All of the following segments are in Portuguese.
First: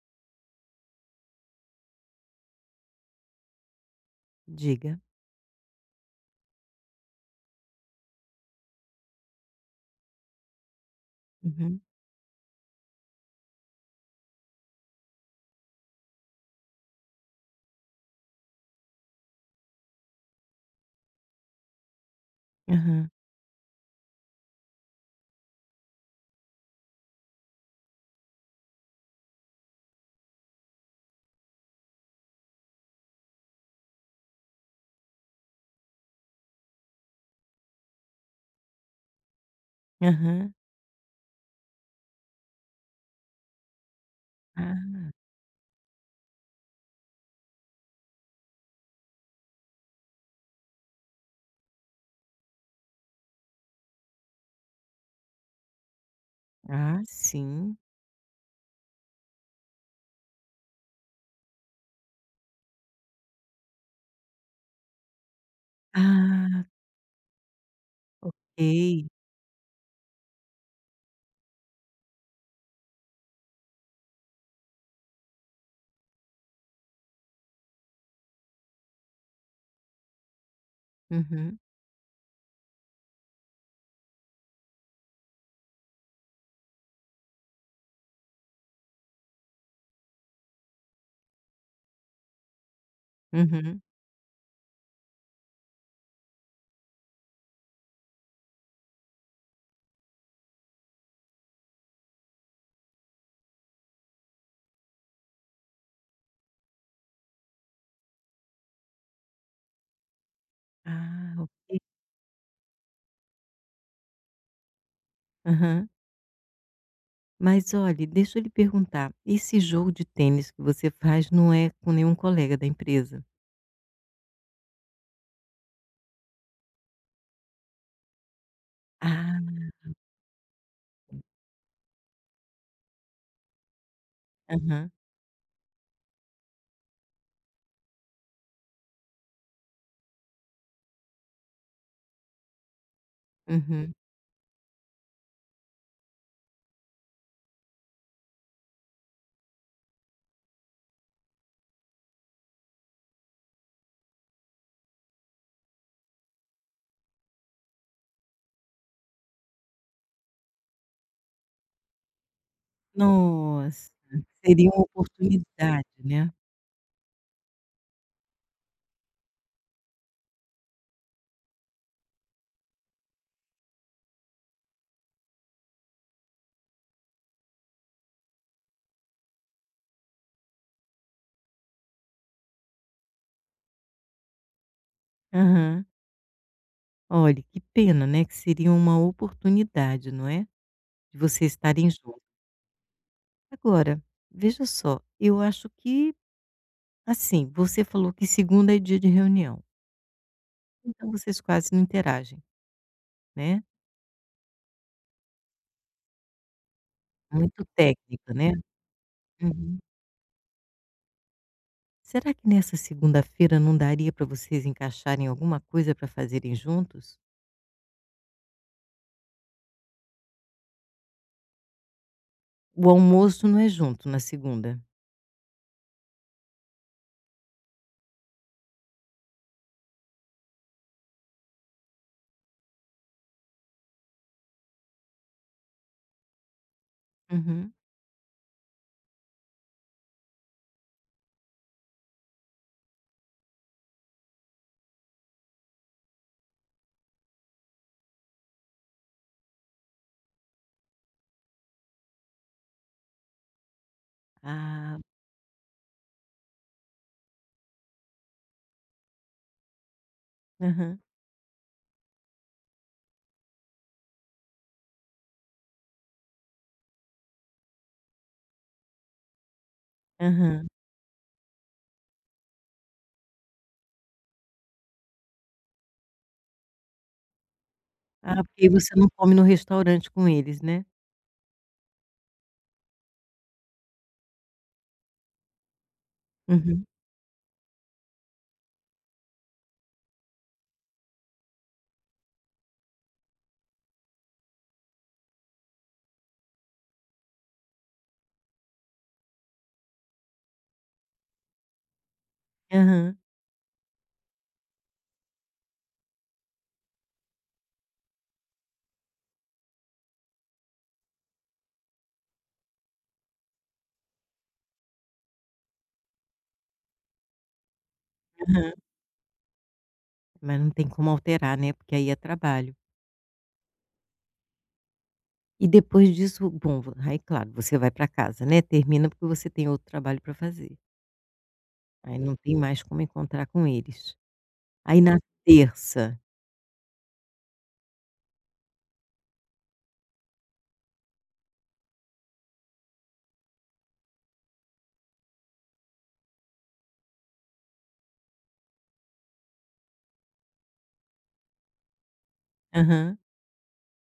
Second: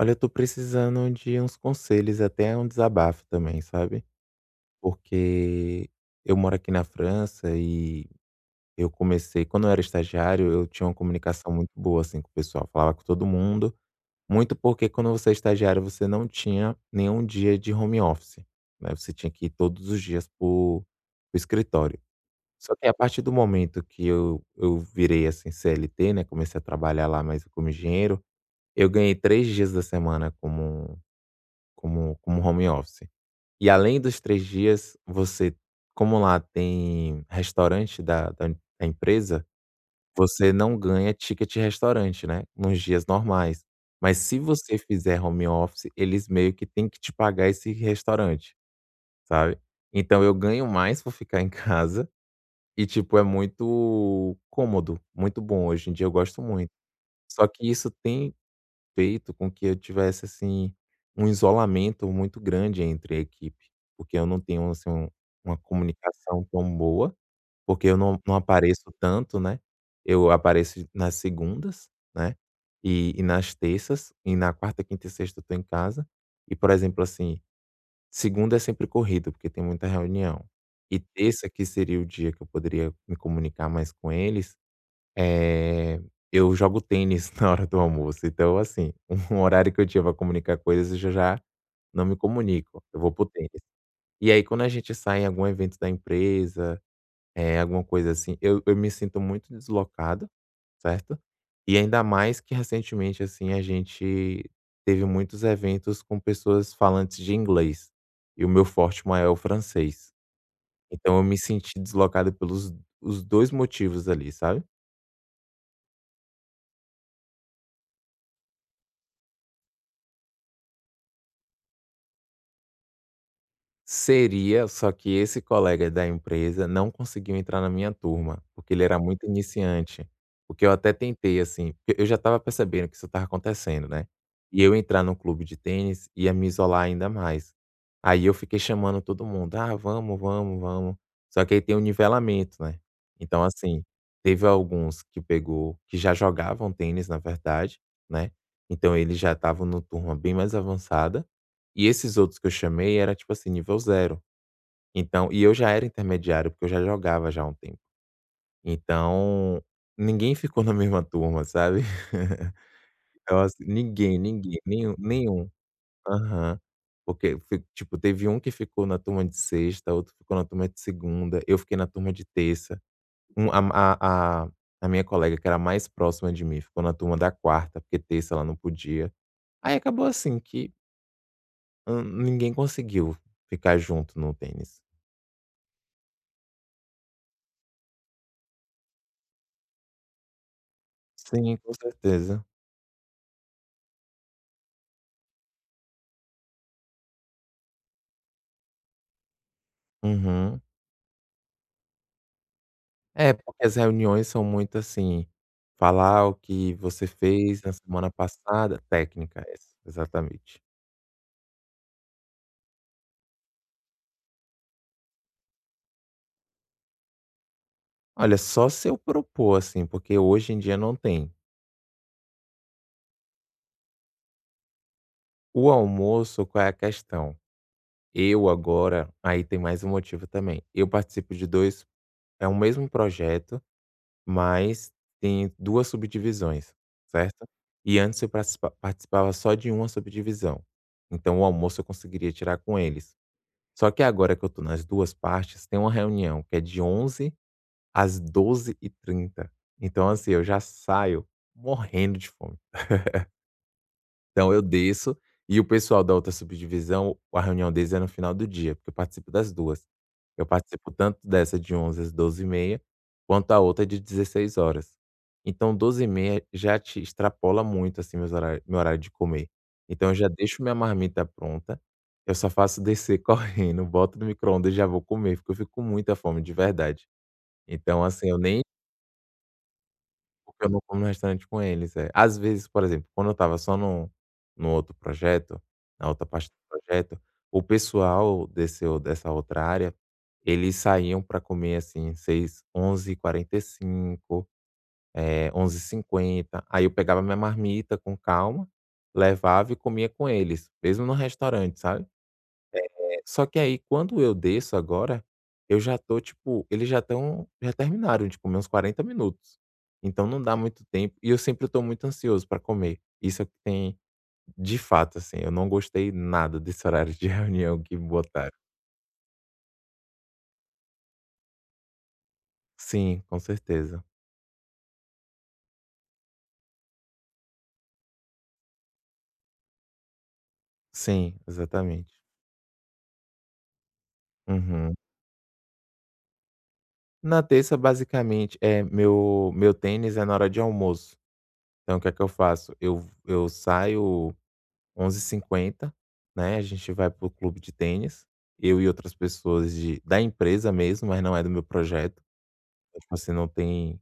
Olha, eu tô precisando de uns conselhos, até um desabafo também, sabe? Diga. Porque eu moro aqui na França e eu comecei, quando eu era estagiário, eu tinha uma comunicação muito Uhum. boa assim com o pessoal, falava com todo mundo, muito porque quando você é estagiário, você não tinha nenhum dia de home office, né? Você tinha que ir todos os dias pro, escritório. Só que a Aham. partir do momento que eu virei assim CLT, né? Comecei a trabalhar lá mais como engenheiro, eu ganhei 3 dias da semana como como home office. E além dos 3 dias, você como lá tem restaurante da empresa, você Aham. não ganha ticket restaurante, né, nos dias normais. Mas se você Ah. fizer home office, eles meio que têm que te pagar esse restaurante, sabe. Então eu ganho mais por ficar em casa e, tipo, é muito cômodo, muito bom. Hoje em dia eu gosto muito. Ah, Só que sim. isso tem feito com que eu tivesse, assim, um isolamento muito grande entre a equipe, porque eu não tenho, assim, uma comunicação Ah, tão boa, porque eu não apareço ok. tanto, né, eu apareço nas segundas, né, e nas terças, e na quarta, quinta e sexta eu tô em casa, e, por exemplo, assim, segunda é sempre corrido, porque tem muita reunião, e terça, Uhum, que seria o dia que eu poderia me comunicar mais com eles, eh, eu jogo tênis na hora do almoço, então assim, um horário que eu tinha pra comunicar coisas, eu já não me comunico, eu vou para o tênis. uhum. E aí quando a gente sai em algum evento da empresa, é alguma coisa assim, eu me sinto muito deslocado, certo? E ainda mais que recentemente, assim, a gente teve muitos eventos com pessoas falantes de inglês, e o meu forte maior é o francês. Então eu Ah, me senti ok. deslocado pelos os 2 motivos ali, sabe? Aham. Mas olhe, deixa eu lhe perguntar, esse jogo de tênis que você faz não é com nenhum colega da empresa? Seria, só que esse colega da empresa não conseguiu entrar na minha turma, porque ele era muito Ah. iniciante. Porque eu até tentei, assim, porque eu já estava percebendo que isso estava acontecendo, né? E eu Aham, entrar no clube de tênis ia me isolar ainda mais. Aí eu fiquei chamando todo mundo, ah, vamos, vamos, vamos. Só que aí tem o nivelamento, né? Então, assim, uhum. teve alguns que pegou, que já jogavam tênis, na verdade, né? Então eles já estavam no turma bem mais avançada. E esses outros que eu chamei era, tipo assim, nível zero. Então e eu já era intermediário, porque eu já jogava já há um tempo. Então, ninguém ficou na mesma turma, sabe. Então assim, Nossa, ninguém, ninguém, seria uma nenhum nenhum. oportunidade, né. Aham. Porque fi tipo, teve um que ficou na turma de sexta, outro ficou na turma de segunda, eu fiquei na turma de terça. Um a a a a minha colega que era mais próxima de mim ficou na turma da quarta, porque terça ela não podia. Aí acabou assim que, ninguém conseguiu ficar junto no tênis. Aham. Olhe, que pena, né, que seria uma oportunidade, não é, de vocês Sim, com estarem juntos. certeza. Agora, veja só, eu acho que, assim, você falou que segunda é dia de reunião, Uhum. então vocês quase não interagem, É, né, porque as reuniões são muito assim, falar o que você fez muito na semana técnica, né. passada técnica, essa, Uhum. exatamente. Será que nessa segunda-feira não daria para vocês encaixarem alguma coisa para fazerem juntos? Olha, só se eu propor, assim, porque hoje em dia não tem. O almoço não é junto na segunda? O almoço, qual é a questão? Eu agora, aí tem mais um motivo também. Eu participo de dois, é o mesmo projeto, mas tem duas subdivisões, certo? Uhum. E antes eu participava só de uma subdivisão. Então o almoço eu conseguiria tirar com eles. Só que agora que eu tô nas 2 partes, tem uma reunião que é de onze às doze e trinta. Então, assim, eu já saio morrendo de fome. Então eu Ah, desço e o pessoal da outra subdivisão, a reunião deles é no final do dia, porque eu participo das 2. Eu participo aham, tanto dessa de 11h às 12h30, quanto a outra é de 16 horas. Então 12h30 já te extrapola muito, assim, meu horário de comer. Então eu já deixo aham. minha marmita pronta, eu só faço descer correndo, boto no micro-ondas e já vou comer, porque eu fico com muita fome, de verdade. Então, assim, eu Ah, nem porque aí você não come no restaurante com eles, porque eu não né. como no restaurante com eles, é. Às vezes, por exemplo, quando eu estava só no outro projeto, na outra parte do Uhum. projeto, o pessoal desse ou dessa outra área, eles saíam para comer, assim, seis 11h45, onze h 50 aí eu pegava minha marmita com calma, levava e comia com eles, mesmo no restaurante, sabe? Aham, Só que aí quando eu desço agora, eu já tô tipo, eles já terminaram de comer uns 40 minutos. Então não dá muito tempo e eu sempre tô muito ansioso para comer. Isso é o que tem de fato assim, eu não gostei nada desse horário de reunião que me botaram. aham. Mas não tem como alterar, né, porque aí é trabalho. Sim, com certeza. E depois disso, bom, vo aí claro, você vai para casa, né, termina porque você tem outro trabalho para fazer, Sim, exatamente. aí não tem mais como encontrar com eles. Uhum. Aí na terça Na terça basicamente, é meu tênis é na hora de almoço. Então o que é que eu faço? Eu saio onze h 50 né, a gente vai pro clube de tênis, eu e outras pessoas de da empresa mesmo, mas não é do meu projeto, então, tipo aham, assim, não tem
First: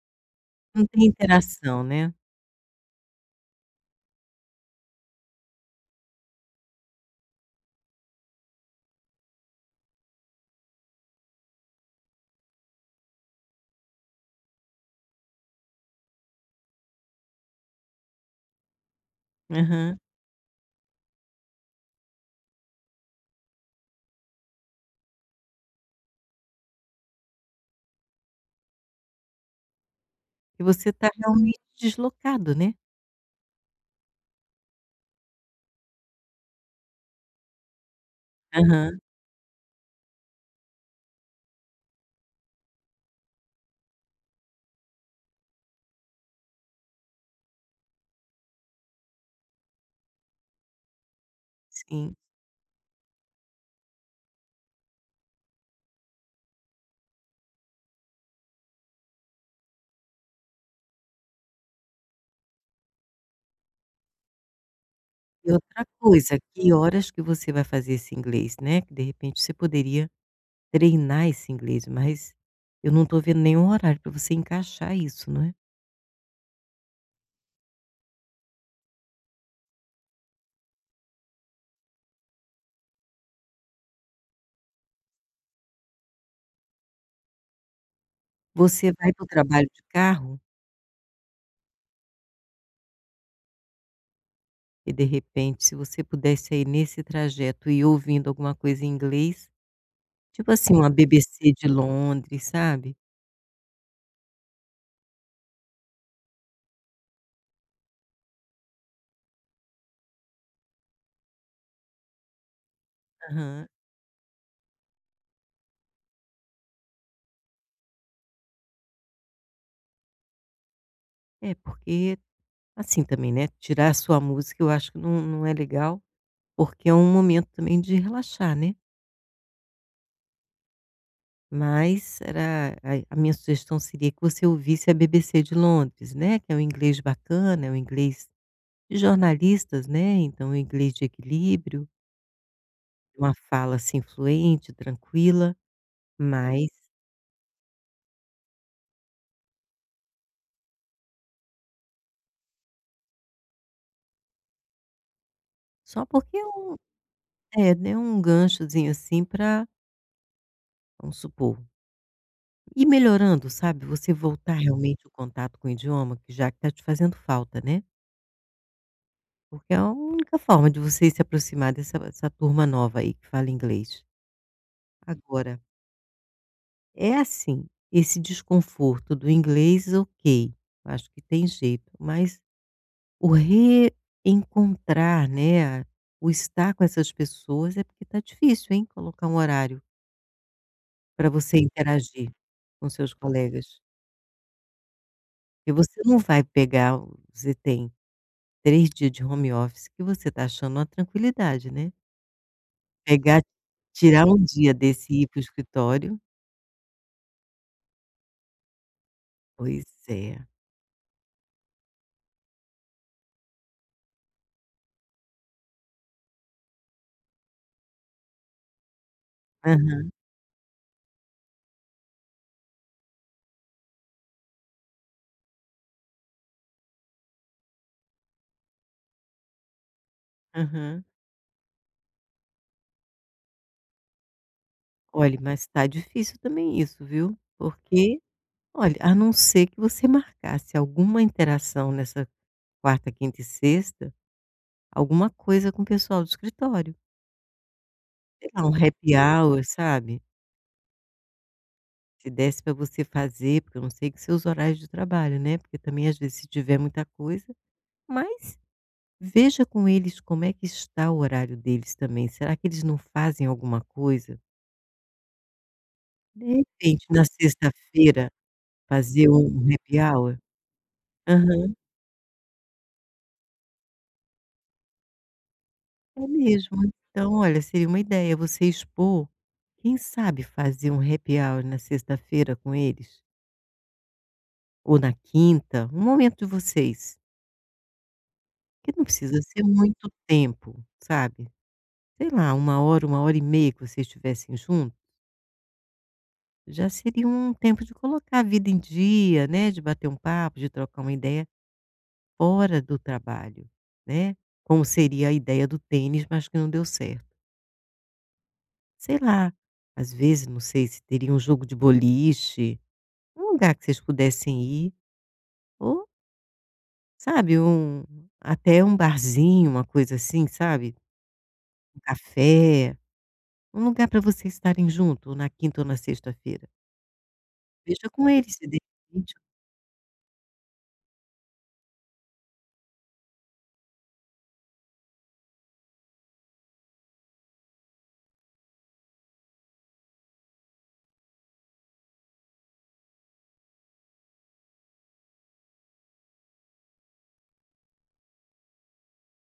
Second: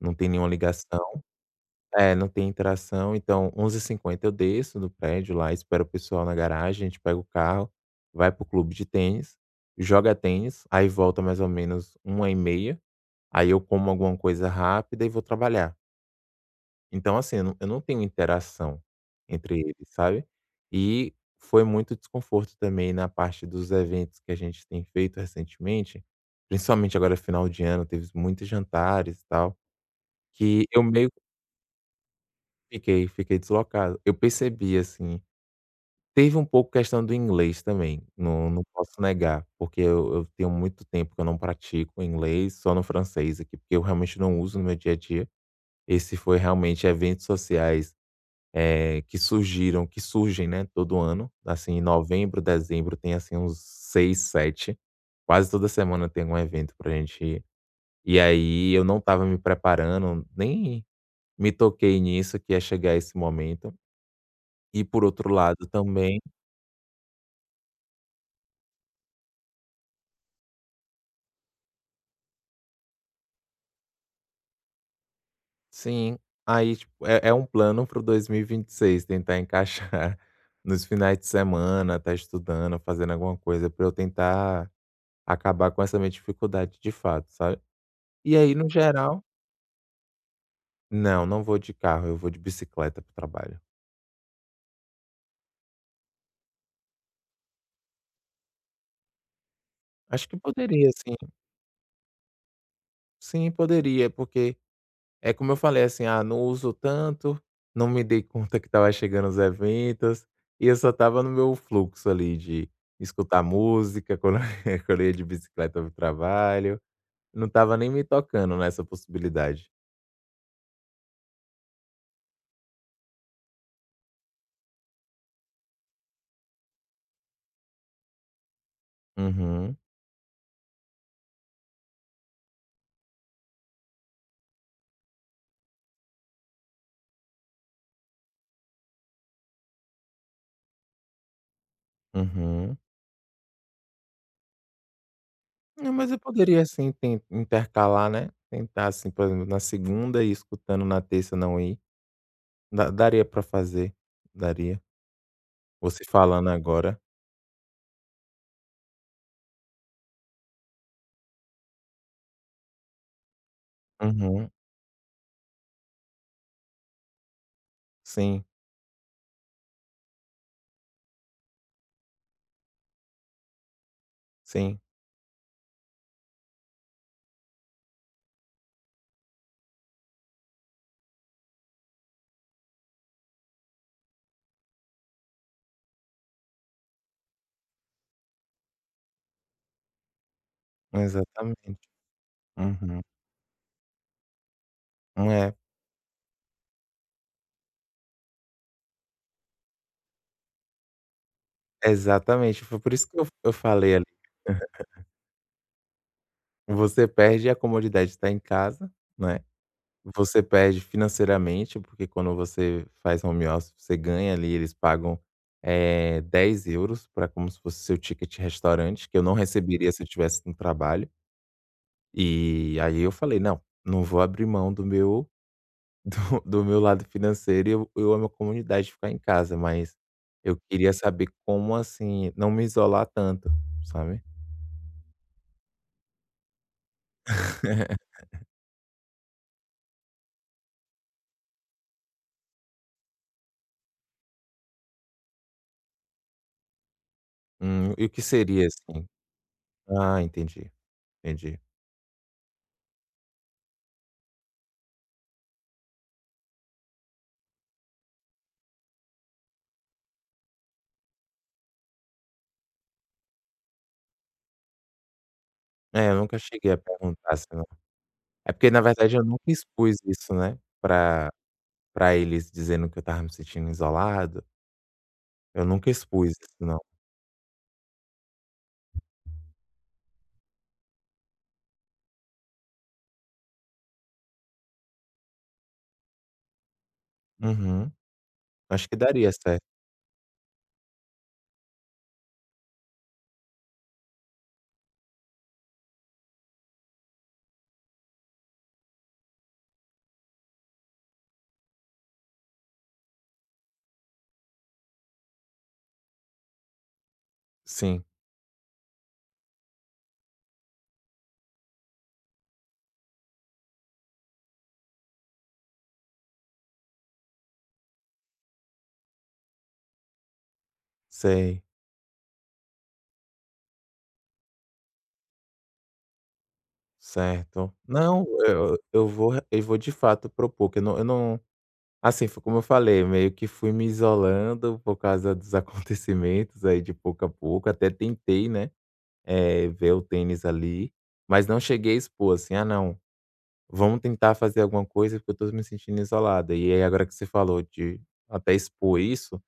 não tem nenhuma não tem ligação interação, né. é, não tem interação, então onze h 50 eu desço do prédio lá, espero o pessoal na garagem, a gente pega o carro, vai pro clube de tênis, joga tênis, aí volta mais ou menos uma e meia, aí eu como alguma coisa rápida e vou trabalhar. Então, assim, eu não tenho interação entre eles, Aham. sabe. E foi muito desconforto também na parte dos eventos que a gente tem feito recentemente, principalmente agora final de ano, teve muitos jantares e tal, E que eu você meio está que realmente deslocado, né. fiquei deslocado. Eu percebi, assim teve um pouco questão do inglês também, não Aham, posso negar, porque eu tenho muito tempo que eu não pratico inglês, só no francês aqui, porque eu realmente não uso no meu dia a dia. Esse foi realmente eventos sociais que surgem, né, todo ano, assim, em sim. novembro, dezembro tem, assim, uns 6, sete. Quase toda semana tem algum evento pra gente ir. E aí eu não estava me preparando, nem me toquei nisso que ia chegar esse momento. E por outro E lado outra também coisa, que horas que você vai fazer esse inglês, né, que de repente você poderia treinar esse inglês, mas eu não estou vendo nenhum horário para você encaixar isso, não é. sim, aí tipo, é um plano para o 2026 tentar encaixar nos finais de semana, estar estudando, fazendo alguma coisa pra eu tentar acabar com essa minha dificuldade de fato, sabe. E aí no Você vai para geral. o trabalho de carro? Não, não vou de carro, eu vou de bicicleta para o trabalho. E de repente, se você pudesse aí nesse trajeto ir ouvindo alguma coisa em inglês, Acho que tipo assim, é, poderia uma sim. BBC de Londres, sabe. Sim, poderia, porque é como eu falei, assim: "Ah, não uso tanto, não me dei conta que tava chegando os eventos", e eu só estava no meu fluxo ali de escutar Aham. música quando quando eu ia de bicicleta para o trabalho, não tava nem me tocando nessa possibilidade. É, porque assim também, né, tirar a sua música eu acho que não é legal, porque é um momento também de relaxar, né. Uhum, Mas era a minha sugestão seria que você ouvisse a BBC de Londres, né, que é um inglês bacana, é um inglês de jornalistas, né, então é um inglês de equilíbrio, uhum. uma fala assim fluente, tranquila, Não, mas eu poderia mas assim ten intercalar, né, tentar assim, por exemplo, na segunda e escutando, na terça não ir. Da daria pra fazer, daria. Você só porque é falando um agora. é, né, um ganchozinho, assim, para, vamos supor, ir melhorando, sabe, você Uhum. voltar realmente o contato com o idioma, que já que tá te fazendo falta, né, Sim, porque é a única forma de você se aproximar dessa essa turma nova aí que fala inglês. sim, Agora, é assim, esse desconforto do inglês, ok, eu acho que tem jeito, mas o reencontrar, né, o estar com essas pessoas é porque tá difícil, hein, colocar um horário para você exatamente. interagir com Uhum. seus colegas. É, E você não vai pegar o você tem 3 dias de home office que você está achando uma tranquilidade, né. exatamente, foi por isso que eu Pegar, eu falei ali, tirar um dia desse e ir para o escritório. você perde a comodidade de estar em casa, né, Pois você é. perde financeiramente, porque quando você faz home office você ganha ali, eles pagam, 10 euros pra como se fosse seu ticket restaurante, que eu não receberia se eu Aham, estivesse no trabalho. E aí eu falei: "Não, não vou abrir mão do meu do do meu lado financeiro e eu amo a comunidade de ficar em casa, mas eu queria aham. saber como, assim, não me isolar tanto, sabe?" Olhe, mas tá difícil também isso, viu. Porque, olha, a não ser que você marcasse alguma interação nessa quarta, quinta e sexta, alguma coisa com o pessoal do escritório. E o que Sei lá, seria, um assim? happy hour, Ah, sabe. entendi, entendi. Se desse para você fazer, porque eu não sei que seus horários de trabalho, né, porque também às vezes se tiver muita coisa, mas veja com eles como é que está o horário deles também, será que eles não fazem alguma coisa? É, eu nunca De cheguei a repente na perguntar se não sexta-feira é porque, na verdade, eu fazer nunca um expus happy isso, hour? né, pra Aham, pra eles, dizendo que eu estava me sentindo isolado. Eu nunca é expus isso mesmo. não. Então olha, seria uma ideia você expor, quem sabe fazer um happy hour na sexta-feira com eles? Ou na quinta, um momento de vocês, Uhum. Acho que que não daria precisa ser certo. muito tempo, sabe? Sei lá, uma hora e meia que vocês estivessem juntos, já seria um tempo de colocar a vida em dia, né, de bater um papo, de trocar uma ideia fora do trabalho, né, como seria a ideia do tênis, mas que não deu certo. Sim, Sei lá, às vezes, não sei se teria um jogo de boliche, um lugar que vocês pudessem ir ou, sabe, um até um barzinho, uma coisa assim, sabe, sei, um café, um lugar para vocês estarem junto na quinta ou na sexta-feira. certo. Veja Não, com eles se eu de eu vou repente... eu vou de fato propor que eu não. Assim, foi como eu falei, meio que fui me isolando por causa dos acontecimentos aí de pouco a pouco, até tentei, né, ver o tênis ali, mas não cheguei a expor assim: "Ah não, vamos tentar fazer alguma coisa porque eu tô me sentindo isolada". E aí agora que você falou de até expor isso,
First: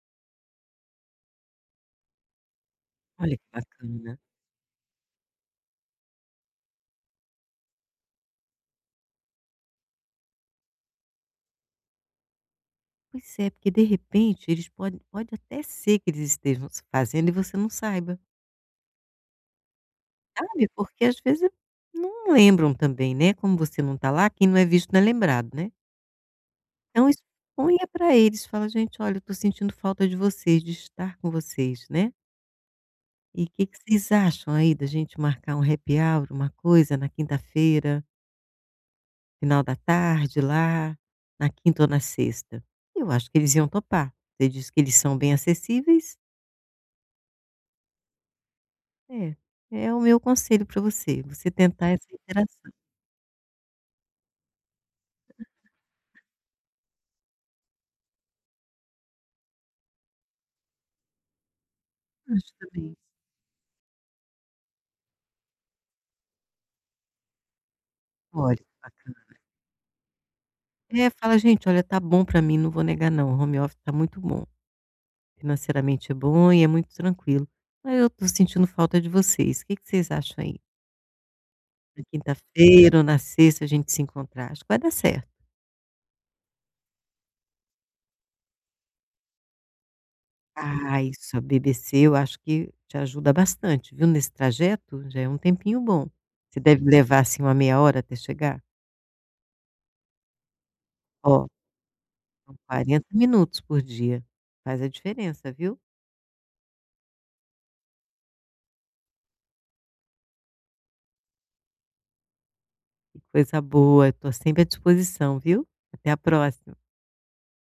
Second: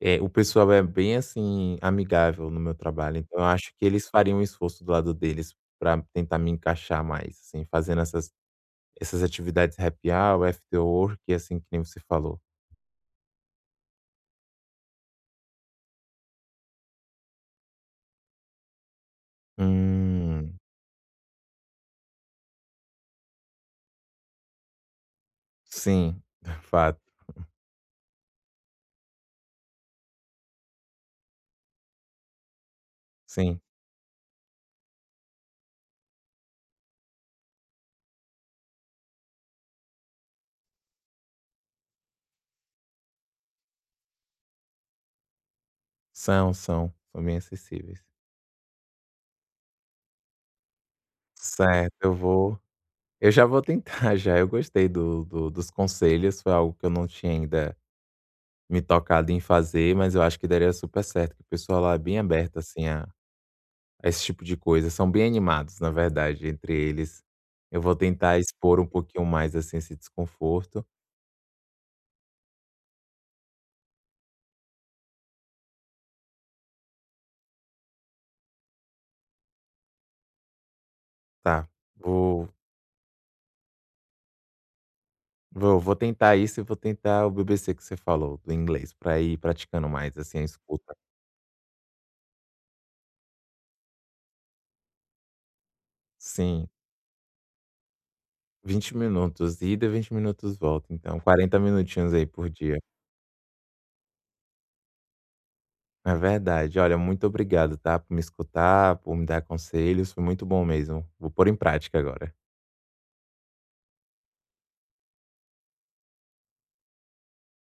o pessoal é bem, assim, amigável no meu trabalho, Olha então que eu acho que eles bacana. fariam um esforço do lado deles para tentar me encaixar mais, assim, fazendo essas atividades happy hour, after work, assim, que nem você falou. Pois é, porque de repente eles podem, pode até ser que eles estejam se fazendo e você não saiba, Hum, sabe, porque às vezes não lembram também, né, como você não está lá, quem não é visto não é lembrado, né. sim, fato, Então exponha para eles, fala: "Gente, olha, eu estou sentindo falta de vocês, de estar com vocês, né, e o sim. que que vocês acham aí da gente marcar um happy hour, uma coisa na quinta-feira, final da tarde lá, na quinta ou na sexta?". Eu acho que eles iam topar, você disse que eles são bem acessíveis. São, são, são bem acessíveis. É, é o meu conselho para você, você tentar Certo, essa eu vou interação. eu já vou tentar já, eu gostei do do dos conselhos, foi algo que eu não tinha ainda me tocado em fazer, mas eu acho que daria super certo, que o pessoal lá é bem Acho aberto, assim, também. a esse tipo de coisa, são bem animados, na verdade, entre eles. Eu vou tentar Olha, expor um pouquinho mais, assim, esse desconforto. é, fala: "Gente, olha, tá bom para mim, não vou negar não, o home office tá muito bom, financeiramente é bom e é muito tranquilo, mas eu tô sentindo falta de vocês. O que que vocês acham aí? Tá, Na vou quinta-feira ou na sexta a gente se encontrar, acho que vai dar certo". vou tentar isso e vou tentar o BBC que você falou, do inglês, para ir praticando mais, assim, a escuta. Ah, isso, a BBC eu acho que te ajuda bastante, viu, nesse trajeto, já é um tempinho bom. Você Sim, deve levar, assim, uma meia hora até chegar. 20 minutos ida, 20 minutos volta, então Ó, 40 minutinhos aí por são dia. 40 minutos por dia. Faz a diferença, viu. É verdade. Olha, muito obrigado, tá, por me escutar, por me dar conselhos, foi muito bom mesmo. Vou pôr em prática agora. Que coisa boa, estou sempre à disposição, viu. Até a próxima.